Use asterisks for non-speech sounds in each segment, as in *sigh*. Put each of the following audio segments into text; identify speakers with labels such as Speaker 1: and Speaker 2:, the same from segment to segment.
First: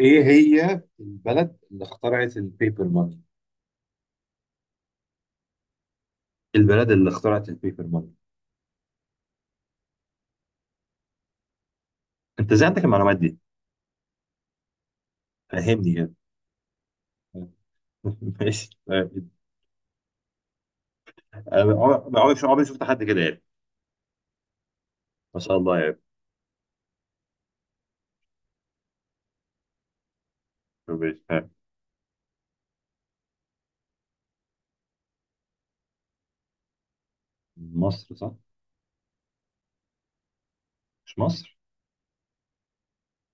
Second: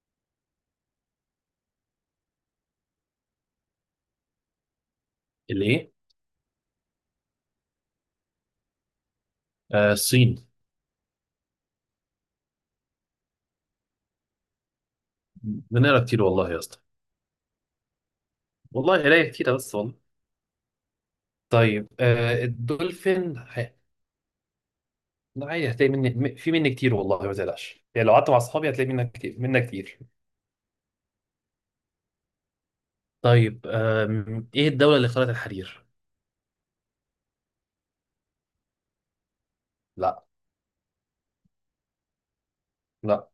Speaker 1: ايه هي البلد اللي اخترعت البيبر ماني؟
Speaker 2: الايه؟
Speaker 1: البلد اللي اخترعت البيبر ماني.
Speaker 2: آه، الصين.
Speaker 1: انت ازاي عندك المعلومات دي؟ فهمني
Speaker 2: بنقرا
Speaker 1: كده.
Speaker 2: كتير والله يا اسطى.
Speaker 1: *laughs* ماشي
Speaker 2: والله
Speaker 1: طيب.
Speaker 2: قرايه كتيره بس والله.
Speaker 1: انا
Speaker 2: طيب،
Speaker 1: عمري عمري عمري شفت حد كده،
Speaker 2: الدولفين
Speaker 1: يعني ما
Speaker 2: لا،
Speaker 1: شاء
Speaker 2: عادي
Speaker 1: الله،
Speaker 2: هتلاقي
Speaker 1: يعني
Speaker 2: مني في مني كتير، والله ما تقلقش يعني لو قعدت مع اصحابي هتلاقي منك كتير منك كتير.
Speaker 1: ماشي. ها.
Speaker 2: طيب، ايه الدوله اللي اخترعت الحرير؟
Speaker 1: مصر، صح؟
Speaker 2: لا.
Speaker 1: مش مصر.
Speaker 2: لا.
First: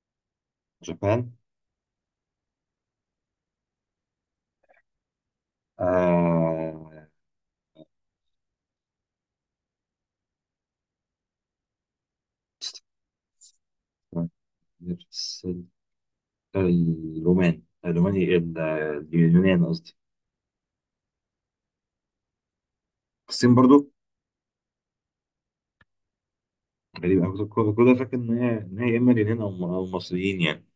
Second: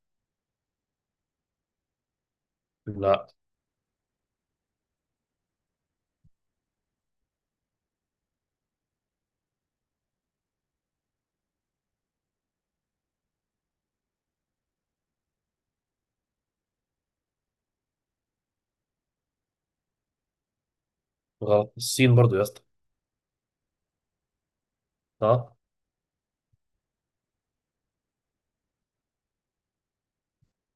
Speaker 1: جابان.
Speaker 2: لا.
Speaker 1: آه... نفس الرومان إيه؟ اليونان قصدي.
Speaker 2: غلط. الصين برضو يا اسطى.
Speaker 1: الصين برضو.
Speaker 2: اه.
Speaker 1: غريبة، انا كنت فاكر ان هي اما اليونان او أو مصريين يعني.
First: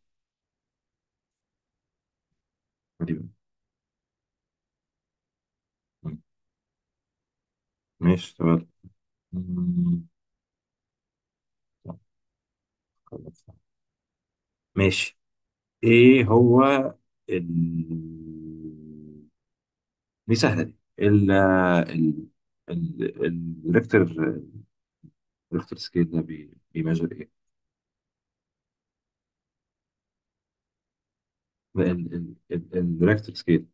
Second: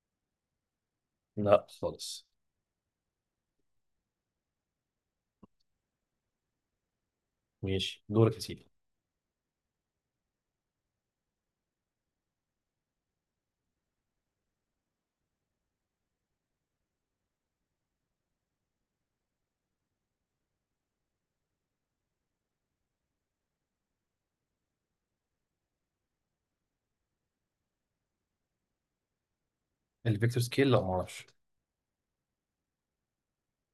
Speaker 2: لا خالص.
Speaker 1: غريبة.
Speaker 2: ماشي،
Speaker 1: ماشي
Speaker 2: دورك يا
Speaker 1: تمام.
Speaker 2: سيدي.
Speaker 1: مم. ماشي. ايه هو ال... دي سهله دي ال- الريكتر. الريكتر سكيل ده بيميجر ايه؟
Speaker 2: الفيكتور سكيل؟ لا، ما اعرفش.
Speaker 1: ال... ال... ال... الريكتر سكيل.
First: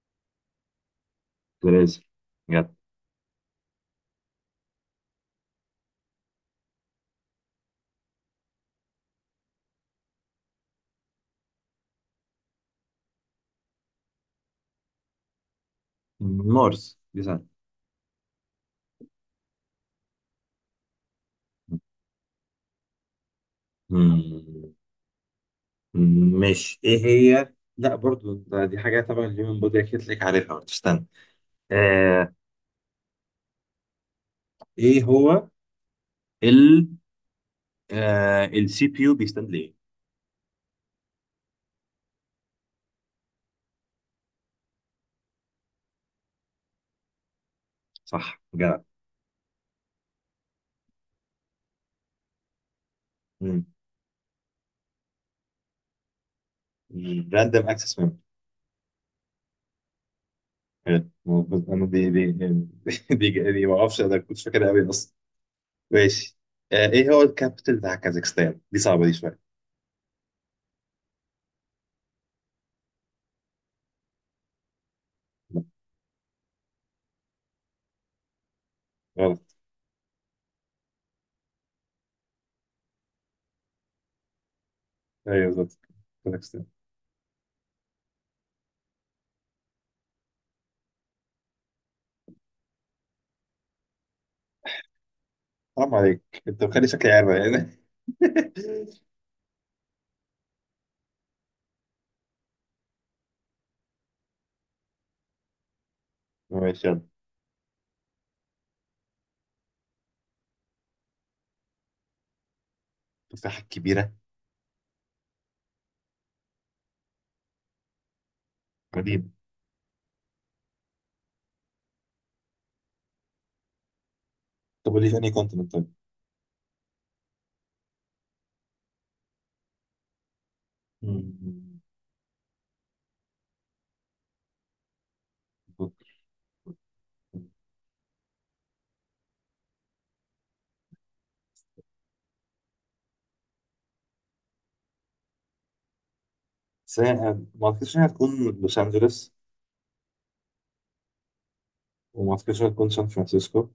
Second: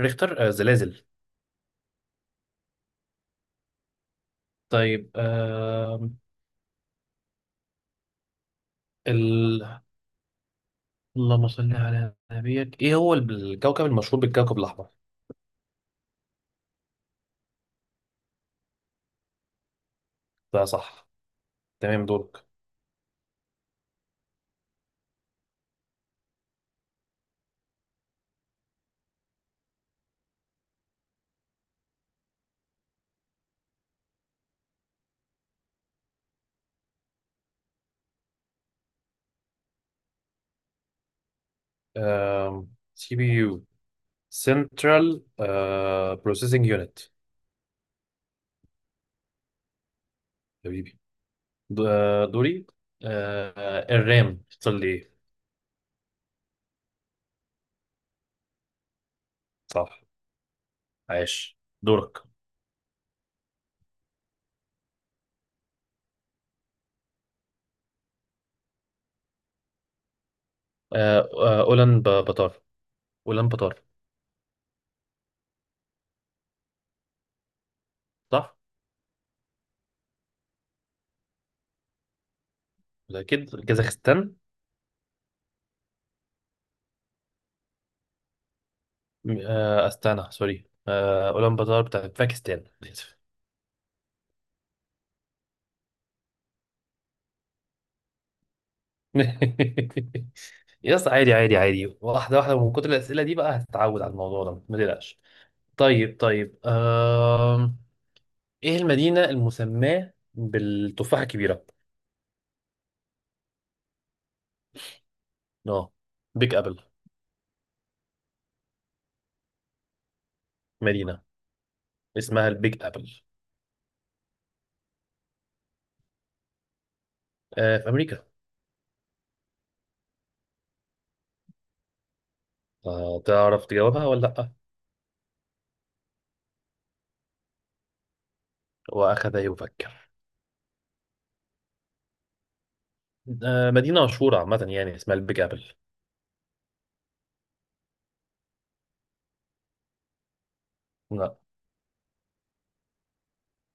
Speaker 2: ريختر، زلازل.
Speaker 1: بلازر؟ بجد.
Speaker 2: طيب، اللهم صل على نبيك، ايه هو الكوكب المشهور بالكوكب الاحمر؟
Speaker 1: مارس، دي سهله.
Speaker 2: ده صح. تمام، دورك.
Speaker 1: مم. ماشي، ايه هي؟ لا برضو دي حاجه تبع الهيومن بودي، اكيد لك عارفها، ما تستنى. آه... ايه هو ال السي بي يو بيستند ليه؟
Speaker 2: CPU؟ سنترال بروسيسنج يونت.
Speaker 1: صح جدع.
Speaker 2: حبيبي. دوري.
Speaker 1: مم.
Speaker 2: الرام اختصار ليه؟
Speaker 1: راندوم اكسس ميموري.
Speaker 2: صح.
Speaker 1: حلو
Speaker 2: عاش،
Speaker 1: موجود، انا دي
Speaker 2: دورك.
Speaker 1: دي دي دي دي ما اعرفش، انا كنت فاكرها قوي اصلا. ماشي. آه ايه هو الكابيتال بتاع كازاخستان؟ دي صعبه دي شويه.
Speaker 2: اولان بطار. اولان بطار،
Speaker 1: لا.
Speaker 2: صح؟
Speaker 1: غلط.
Speaker 2: ولا، اكيد كازاخستان.
Speaker 1: ايوه بالظبط، كازاخستان.
Speaker 2: استانا، سوري، اولان بطار بتاع باكستان. *laughs*
Speaker 1: حرام عليك، انت مخلي شكلي عارف يعني. *laughs*
Speaker 2: *laughs* يا اسطى، عادي عادي عادي، واحدة واحدة، ومن كتر الأسئلة دي بقى هتتعود على الموضوع ده، ما تقلقش. طيب، طيب.
Speaker 1: ماشي يلا.
Speaker 2: ايه المدينة المسماة بالتفاحة الكبيرة؟
Speaker 1: تفاحه كبيره.
Speaker 2: اه، بيج أبل.
Speaker 1: قديمه.
Speaker 2: مدينة اسمها البيج أبل.
Speaker 1: طب قول لي تاني كونتيننت طيب.
Speaker 2: في أمريكا.
Speaker 1: مم.
Speaker 2: تعرف تجاوبها ولا لأ؟ وأخذ يفكر. مدينة مشهورة عامة يعني، اسمها البيج أبل.
Speaker 1: بس هي- ما اعتقدش انها هتكون لوس انجلوس.
Speaker 2: لا.
Speaker 1: وما اعتقدش انها هتكون سان فرانسيسكو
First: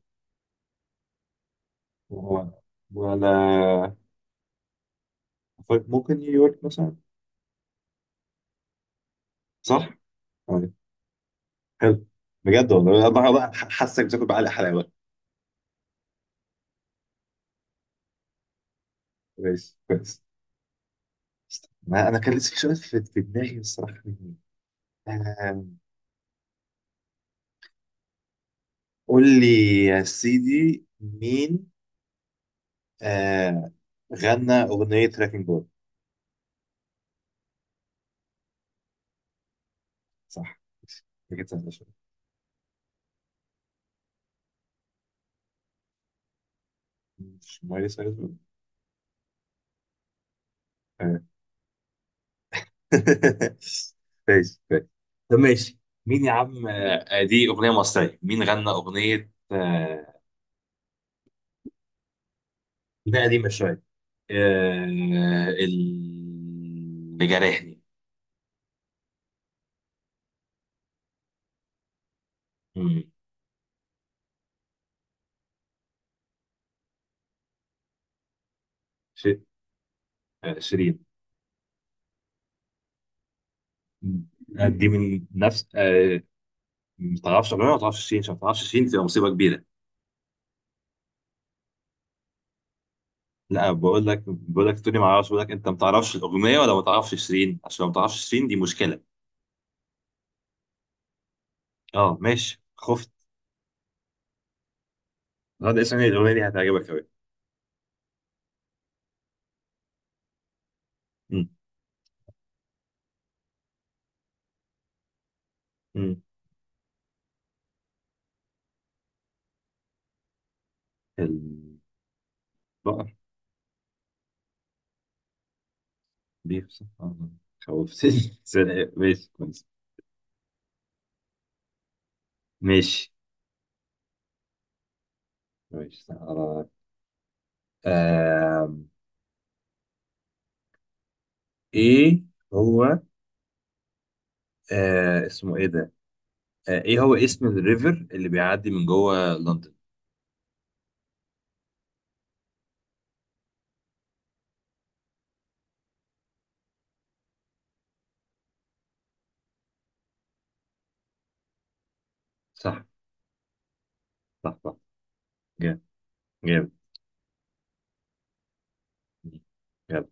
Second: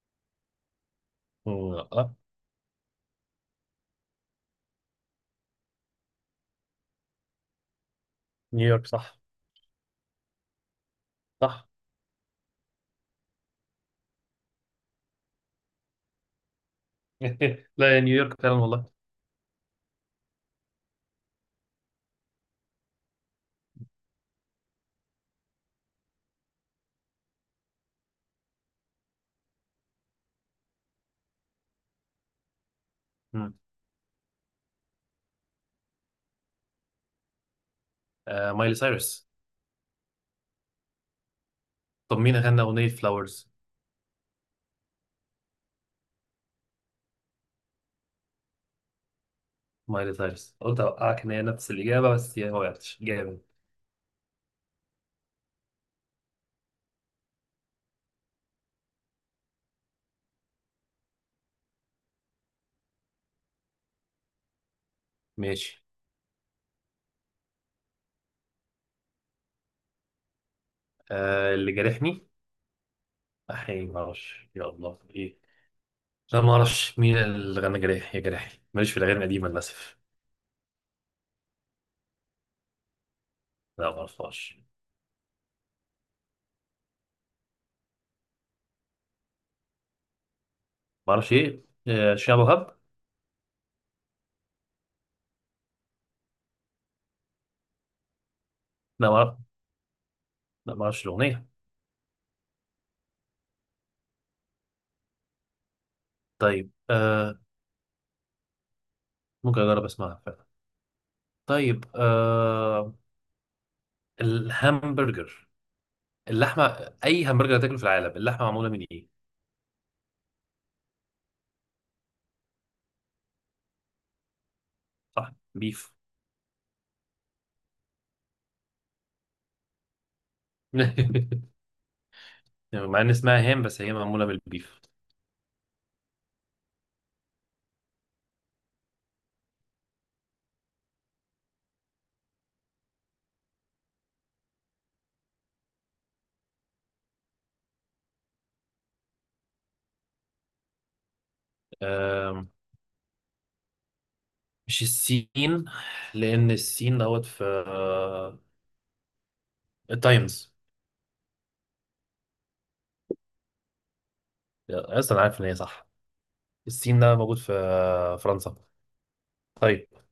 Speaker 2: لا.
Speaker 1: و- ولا. طيب، ممكن نيويورك مثلا.
Speaker 2: نيويورك صح.
Speaker 1: صح؟ طيب.
Speaker 2: صح.
Speaker 1: حلو. بجد والله، انا بقى حاسك بتاكل بعلق حلاوه.
Speaker 2: *laughs* لا، يا نيويورك فعلا والله.
Speaker 1: كويس كويس. ما انا كان لسه في سؤال في دماغي الصراحه. آم، قول لي يا سيدي. مين
Speaker 2: مم.
Speaker 1: آه غنى اغنيه تراكنج بول؟
Speaker 2: آه، مايلي سايرس.
Speaker 1: صح، كانت سهله شويه.
Speaker 2: طب مين غنى أغنية فلاورز؟
Speaker 1: مش مايلي سايرس بول؟
Speaker 2: مايلي سايرس، قلت
Speaker 1: آه.
Speaker 2: أوقعك إن هي نفس الإجابة بس هي ما وقعتش جامد.
Speaker 1: *laughs* كويس كويس. طب ماشي. مين يا عم، دي اغنيه مصريه، مين غنى اغنيه اغنيه قديمه شويه، آه،
Speaker 2: ماشي.
Speaker 1: اللي جرحني.
Speaker 2: آه، اللي جارحني.
Speaker 1: مم.
Speaker 2: أحيي، ما أعرفش يا الله إيه. لا، ما أعرفش مين اللي غنى جارحي يا جارحي، ماليش في الأغاني
Speaker 1: ش-
Speaker 2: القديمة للأسف.
Speaker 1: شيرين.
Speaker 2: لا، ما
Speaker 1: مم.
Speaker 2: أعرفهاش.
Speaker 1: دي من نفس ما تعرفش اغنيه، ما تعرفش شيرين؟ عشان ما تعرفش شيرين تبقى مصيبه كبيره.
Speaker 2: ما أعرفش إيه، شعب وهب.
Speaker 1: لا بقول لك، بقول لك تقولي ما اعرفش، بقول لك انت ما تعرفش الاغنيه ولا ما تعرفش شيرين؟ عشان لو ما تعرفش شيرين دي مشكله.
Speaker 2: لا ما أعرف. لا، ما أعرفش الأغنية.
Speaker 1: اه ماشي، خفت. هذا اسم إيه؟ الاغنيه دي
Speaker 2: طيب،
Speaker 1: هتعجبك قوي.
Speaker 2: ممكن أجرب أسمعها فعلا.
Speaker 1: مم.
Speaker 2: طيب، الهامبرجر.
Speaker 1: مم.
Speaker 2: اللحمة، أي همبرجر هتاكله في العالم اللحمة معمولة من إيه؟
Speaker 1: البقر.
Speaker 2: صح، بيف.
Speaker 1: بيفصح خوفتني. *laughs* ماشي كويس.
Speaker 2: *laughs* يعني مع ان
Speaker 1: ماشي.
Speaker 2: اسمها هام، بس هي معموله بالبيف.
Speaker 1: ماشي. آه. ايه هو، اسمه ايه ده، ايه هو اسم الريفر اللي بيعدي من جوه لندن؟
Speaker 2: آم، مش السين. لان السين دوت في التايمز.
Speaker 1: صح. صح صح.
Speaker 2: اصلا أنا عارف ان هي
Speaker 1: جامد.
Speaker 2: صح.
Speaker 1: جامد
Speaker 2: السين ده موجود في فرنسا. طيب،
Speaker 1: جامد.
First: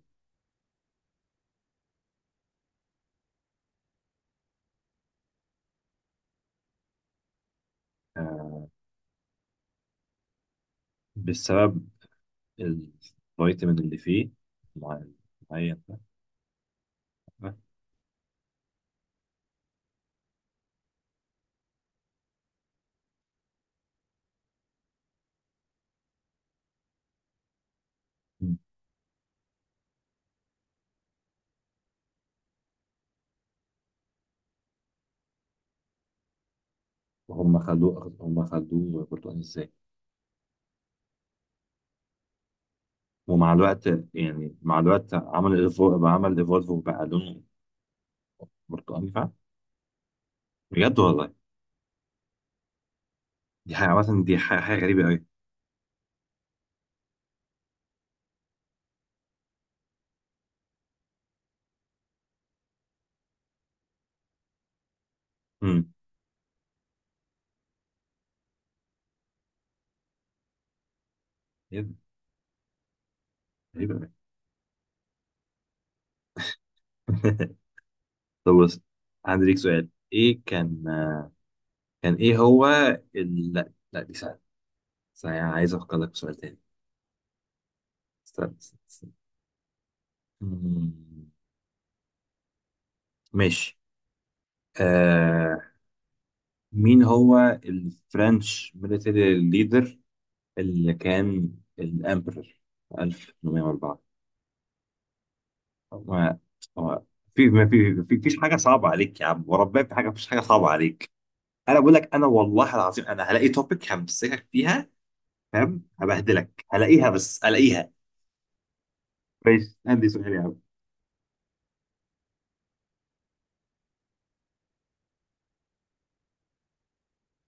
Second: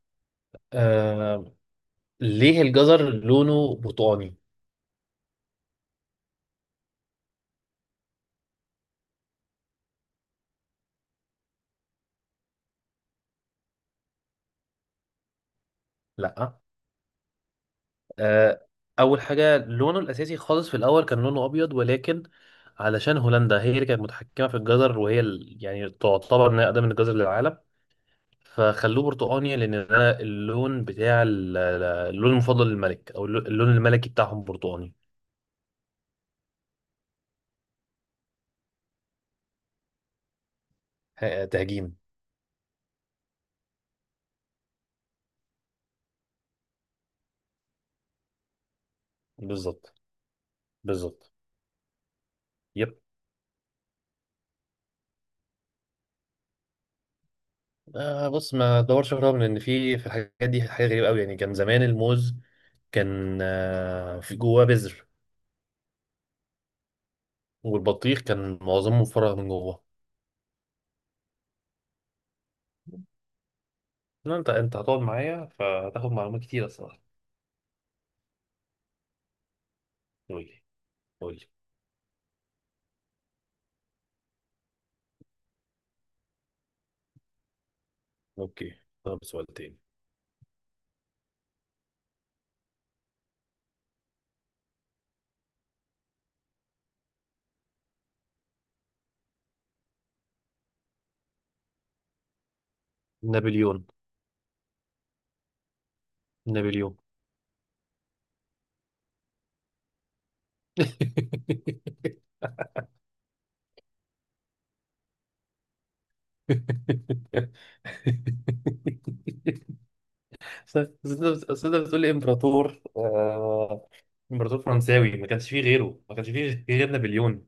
Speaker 2: آم، ليه الجزر لونه برتقاني؟
Speaker 1: آه بسبب الفيتامين اللي فيه، مع- معين.
Speaker 2: لا. آه، اول حاجه، لونه الاساسي خالص في الاول كان لونه ابيض، ولكن علشان هولندا هي اللي كانت متحكمه في الجزر، وهي يعني تعتبر انها اقدم من الجزر للعالم. فخلوه برتقاني، لان انا اللون بتاع اللون المفضل للملك، او اللون الملكي بتاعهم برتقاني.
Speaker 1: هم خلوه، هم خلوه برتقاني ازاي؟
Speaker 2: تهجيم.
Speaker 1: ومع الوقت، يعني مع الوقت، عمل ايفولف، عمل ايفولف، وبقى لونه برتقاني فعلا.
Speaker 2: بالظبط.
Speaker 1: بجد
Speaker 2: بالظبط.
Speaker 1: والله.
Speaker 2: يب.
Speaker 1: دي حاجه مثلا، دي حاجه حاجة غريبه قوي.
Speaker 2: بص، ما دورش في، رغم ان في الحاجات دي حاجه غريبه قوي يعني، كان زمان الموز كان في جواه بذر.
Speaker 1: امم.
Speaker 2: والبطيخ كان معظمه مفرغ من جواه.
Speaker 1: غريبه قوي.
Speaker 2: لا، انت هتقعد معايا فهتاخد معلومات كتير الصراحه.
Speaker 1: *laughs* طب بص، عندي ليك سؤال. ايه
Speaker 2: قول لي،
Speaker 1: كان،
Speaker 2: قول لي.
Speaker 1: كان ايه هو لا لا دي سهلة، بس انا عايز افكر لك في سؤال تاني. استنى
Speaker 2: اوكي.
Speaker 1: استنى استنى.
Speaker 2: طب، سؤال تاني.
Speaker 1: مم، ماشي. آه... مين هو الفرنش ميليتري ليدر اللي كان الامبرر
Speaker 2: نابليون.
Speaker 1: 1804؟ هو.
Speaker 2: نابليون.
Speaker 1: هو. في ما في ما في في- فيش حاجة صعبة عليك يا عم وربنا، في حاجة مفيش حاجة صعبة عليك. انا بقول لك، انا
Speaker 2: *laughs*
Speaker 1: والله العظيم، انا هلاقي توبيك همسكك فيها، فاهم؟ هبهدلك، هلاقيها، بس هلاقيها. ماشي،
Speaker 2: *laughs*
Speaker 1: عندي سؤال يا عم.
Speaker 2: أصل أنت أصل أنت بتقول لي إمبراطور، إمبراطور فرنساوي ما كانش فيه غيره، ما كانش فيه غير نابليون.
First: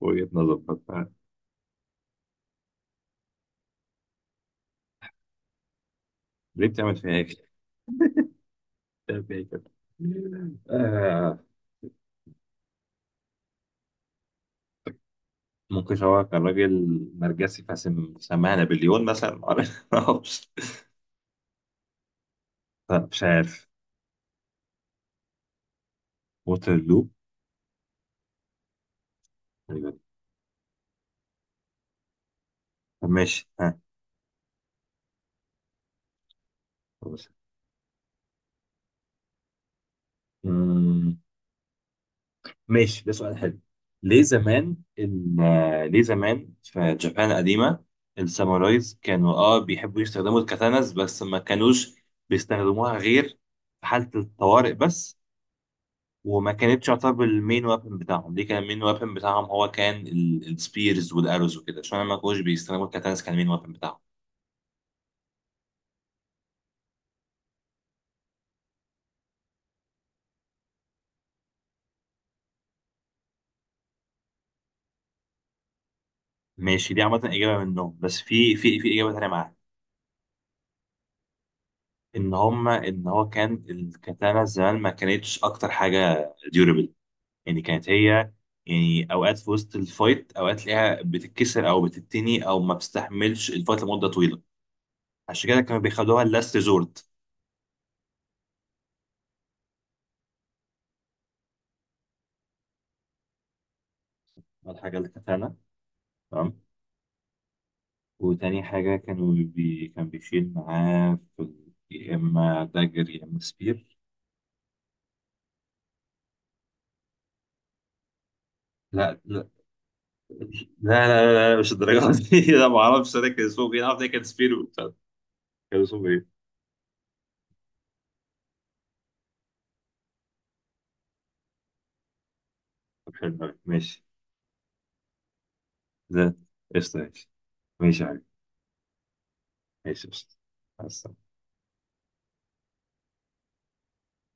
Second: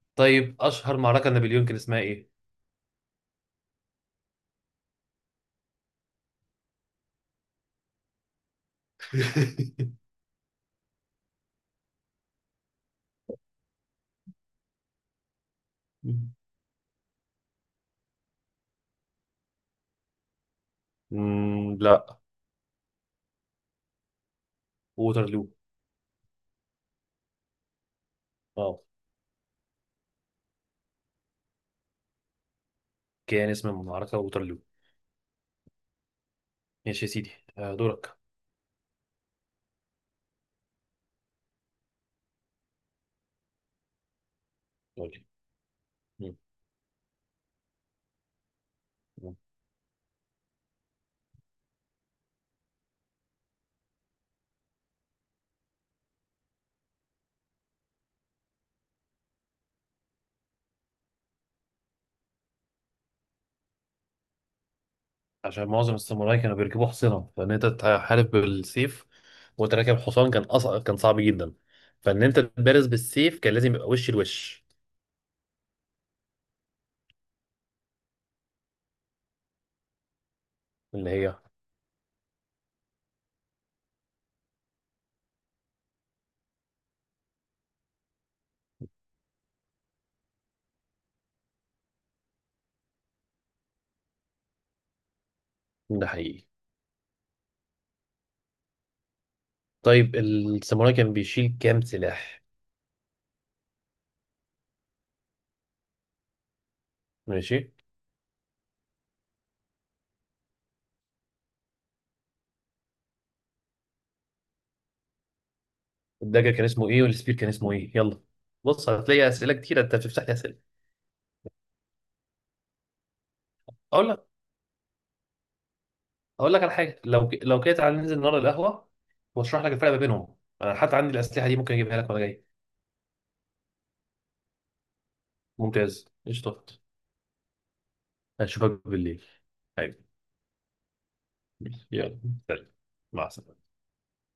Speaker 1: وجهة نظر
Speaker 2: طيب، أشهر
Speaker 1: بقى.
Speaker 2: معركة نابليون كان اسمها إيه؟
Speaker 1: ليه بتعمل فيها هيك؟ بتعمل فيها هيك؟
Speaker 2: *laughs*
Speaker 1: آه ممكن هو كان راجل نرجسي فسم سماها نابليون مثلا. *laughs* معرفش.
Speaker 2: مم، لا.
Speaker 1: لا، مش عارف.
Speaker 2: ووترلو.
Speaker 1: ووترلو.
Speaker 2: اه.
Speaker 1: تقريبا. طب ماشي.
Speaker 2: كان اسم
Speaker 1: ها.
Speaker 2: المعركة ووترلو. ماشي يا
Speaker 1: خلاص.
Speaker 2: سيدي. دورك.
Speaker 1: مم، ماشي، ده سؤال حلو. ليه زمان
Speaker 2: قول
Speaker 1: ليه زمان في جابان القديمة السامورايز كانوا
Speaker 2: لي.
Speaker 1: اه بيحبوا يستخدموا الكاتاناز، بس ما كانوش بيستخدموها غير في حالة الطوارئ بس. وما كانتش تعتبر المين وابن بتاعهم، دي كان المين وابن بتاعهم هو كان السبيرز والاروز وكده، عشان ما كانوش بيستخدموا الكاتانس. كان المين وابن بتاعهم.
Speaker 2: عشان معظم الساموراي كانوا بيركبوا حصينة، فان انت تحارب بالسيف وانت راكب حصان كان صعب جدا. فان انت تبارز بالسيف كان لازم يبقى وش لوش.
Speaker 1: ماشي، دي عامة إجابة منهم، بس في إجابة تانية معاها،
Speaker 2: اللي هي؟
Speaker 1: إن هما إن هو كان الكاتانا زمان ما كانتش أكتر حاجة ديورابل. يعني كانت هي يعني أوقات في وسط الفايت، أوقات تلاقيها بتتكسر أو بتتني أو ما بتستحملش الفايت لمدة طويلة. عشان كده كانوا
Speaker 2: ده
Speaker 1: بيخدوها
Speaker 2: حقيقي.
Speaker 1: اللاست ريزورت.
Speaker 2: طيب، الساموراي كان بيشيل كام سلاح؟
Speaker 1: الحاجة الكاتانا، تمام.
Speaker 2: ماشي.
Speaker 1: وتاني حاجة كانوا كان بيشيل معاه في يا إما دagger يا إما سبير.
Speaker 2: الدagger كان اسمه ايه والسبير كان اسمه ايه؟ يلا. بص،
Speaker 1: لا
Speaker 2: هتلاقي
Speaker 1: لا.
Speaker 2: اسئله كتير انت، بتفتح لي اسئله.
Speaker 1: لا لا, لا, لا مش الدرجة دي. *laughs* أنا ما أعرفش أنا كان اسمه إيه، أنا عارف إن
Speaker 2: اقول
Speaker 1: كان
Speaker 2: لك،
Speaker 1: سبير وبتاع. كان اسمه إيه؟
Speaker 2: اقول لك على حاجه، لو لو كده تعالى ننزل النهارده القهوه، واشرح لك الفرق ما بينهم. انا حتى عندي الاسلحه دي ممكن اجيبها لك وانا جاي.
Speaker 1: طب حلو أوي. ماشي.
Speaker 2: ممتاز،
Speaker 1: ده
Speaker 2: قشطه.
Speaker 1: قشطة. ماشي. ماشي يا حبيبي.
Speaker 2: اشوفك بالليل،
Speaker 1: ماشي
Speaker 2: حبيبي.
Speaker 1: قشطة. مع السلامة.
Speaker 2: يلا، سلام. مع السلامة.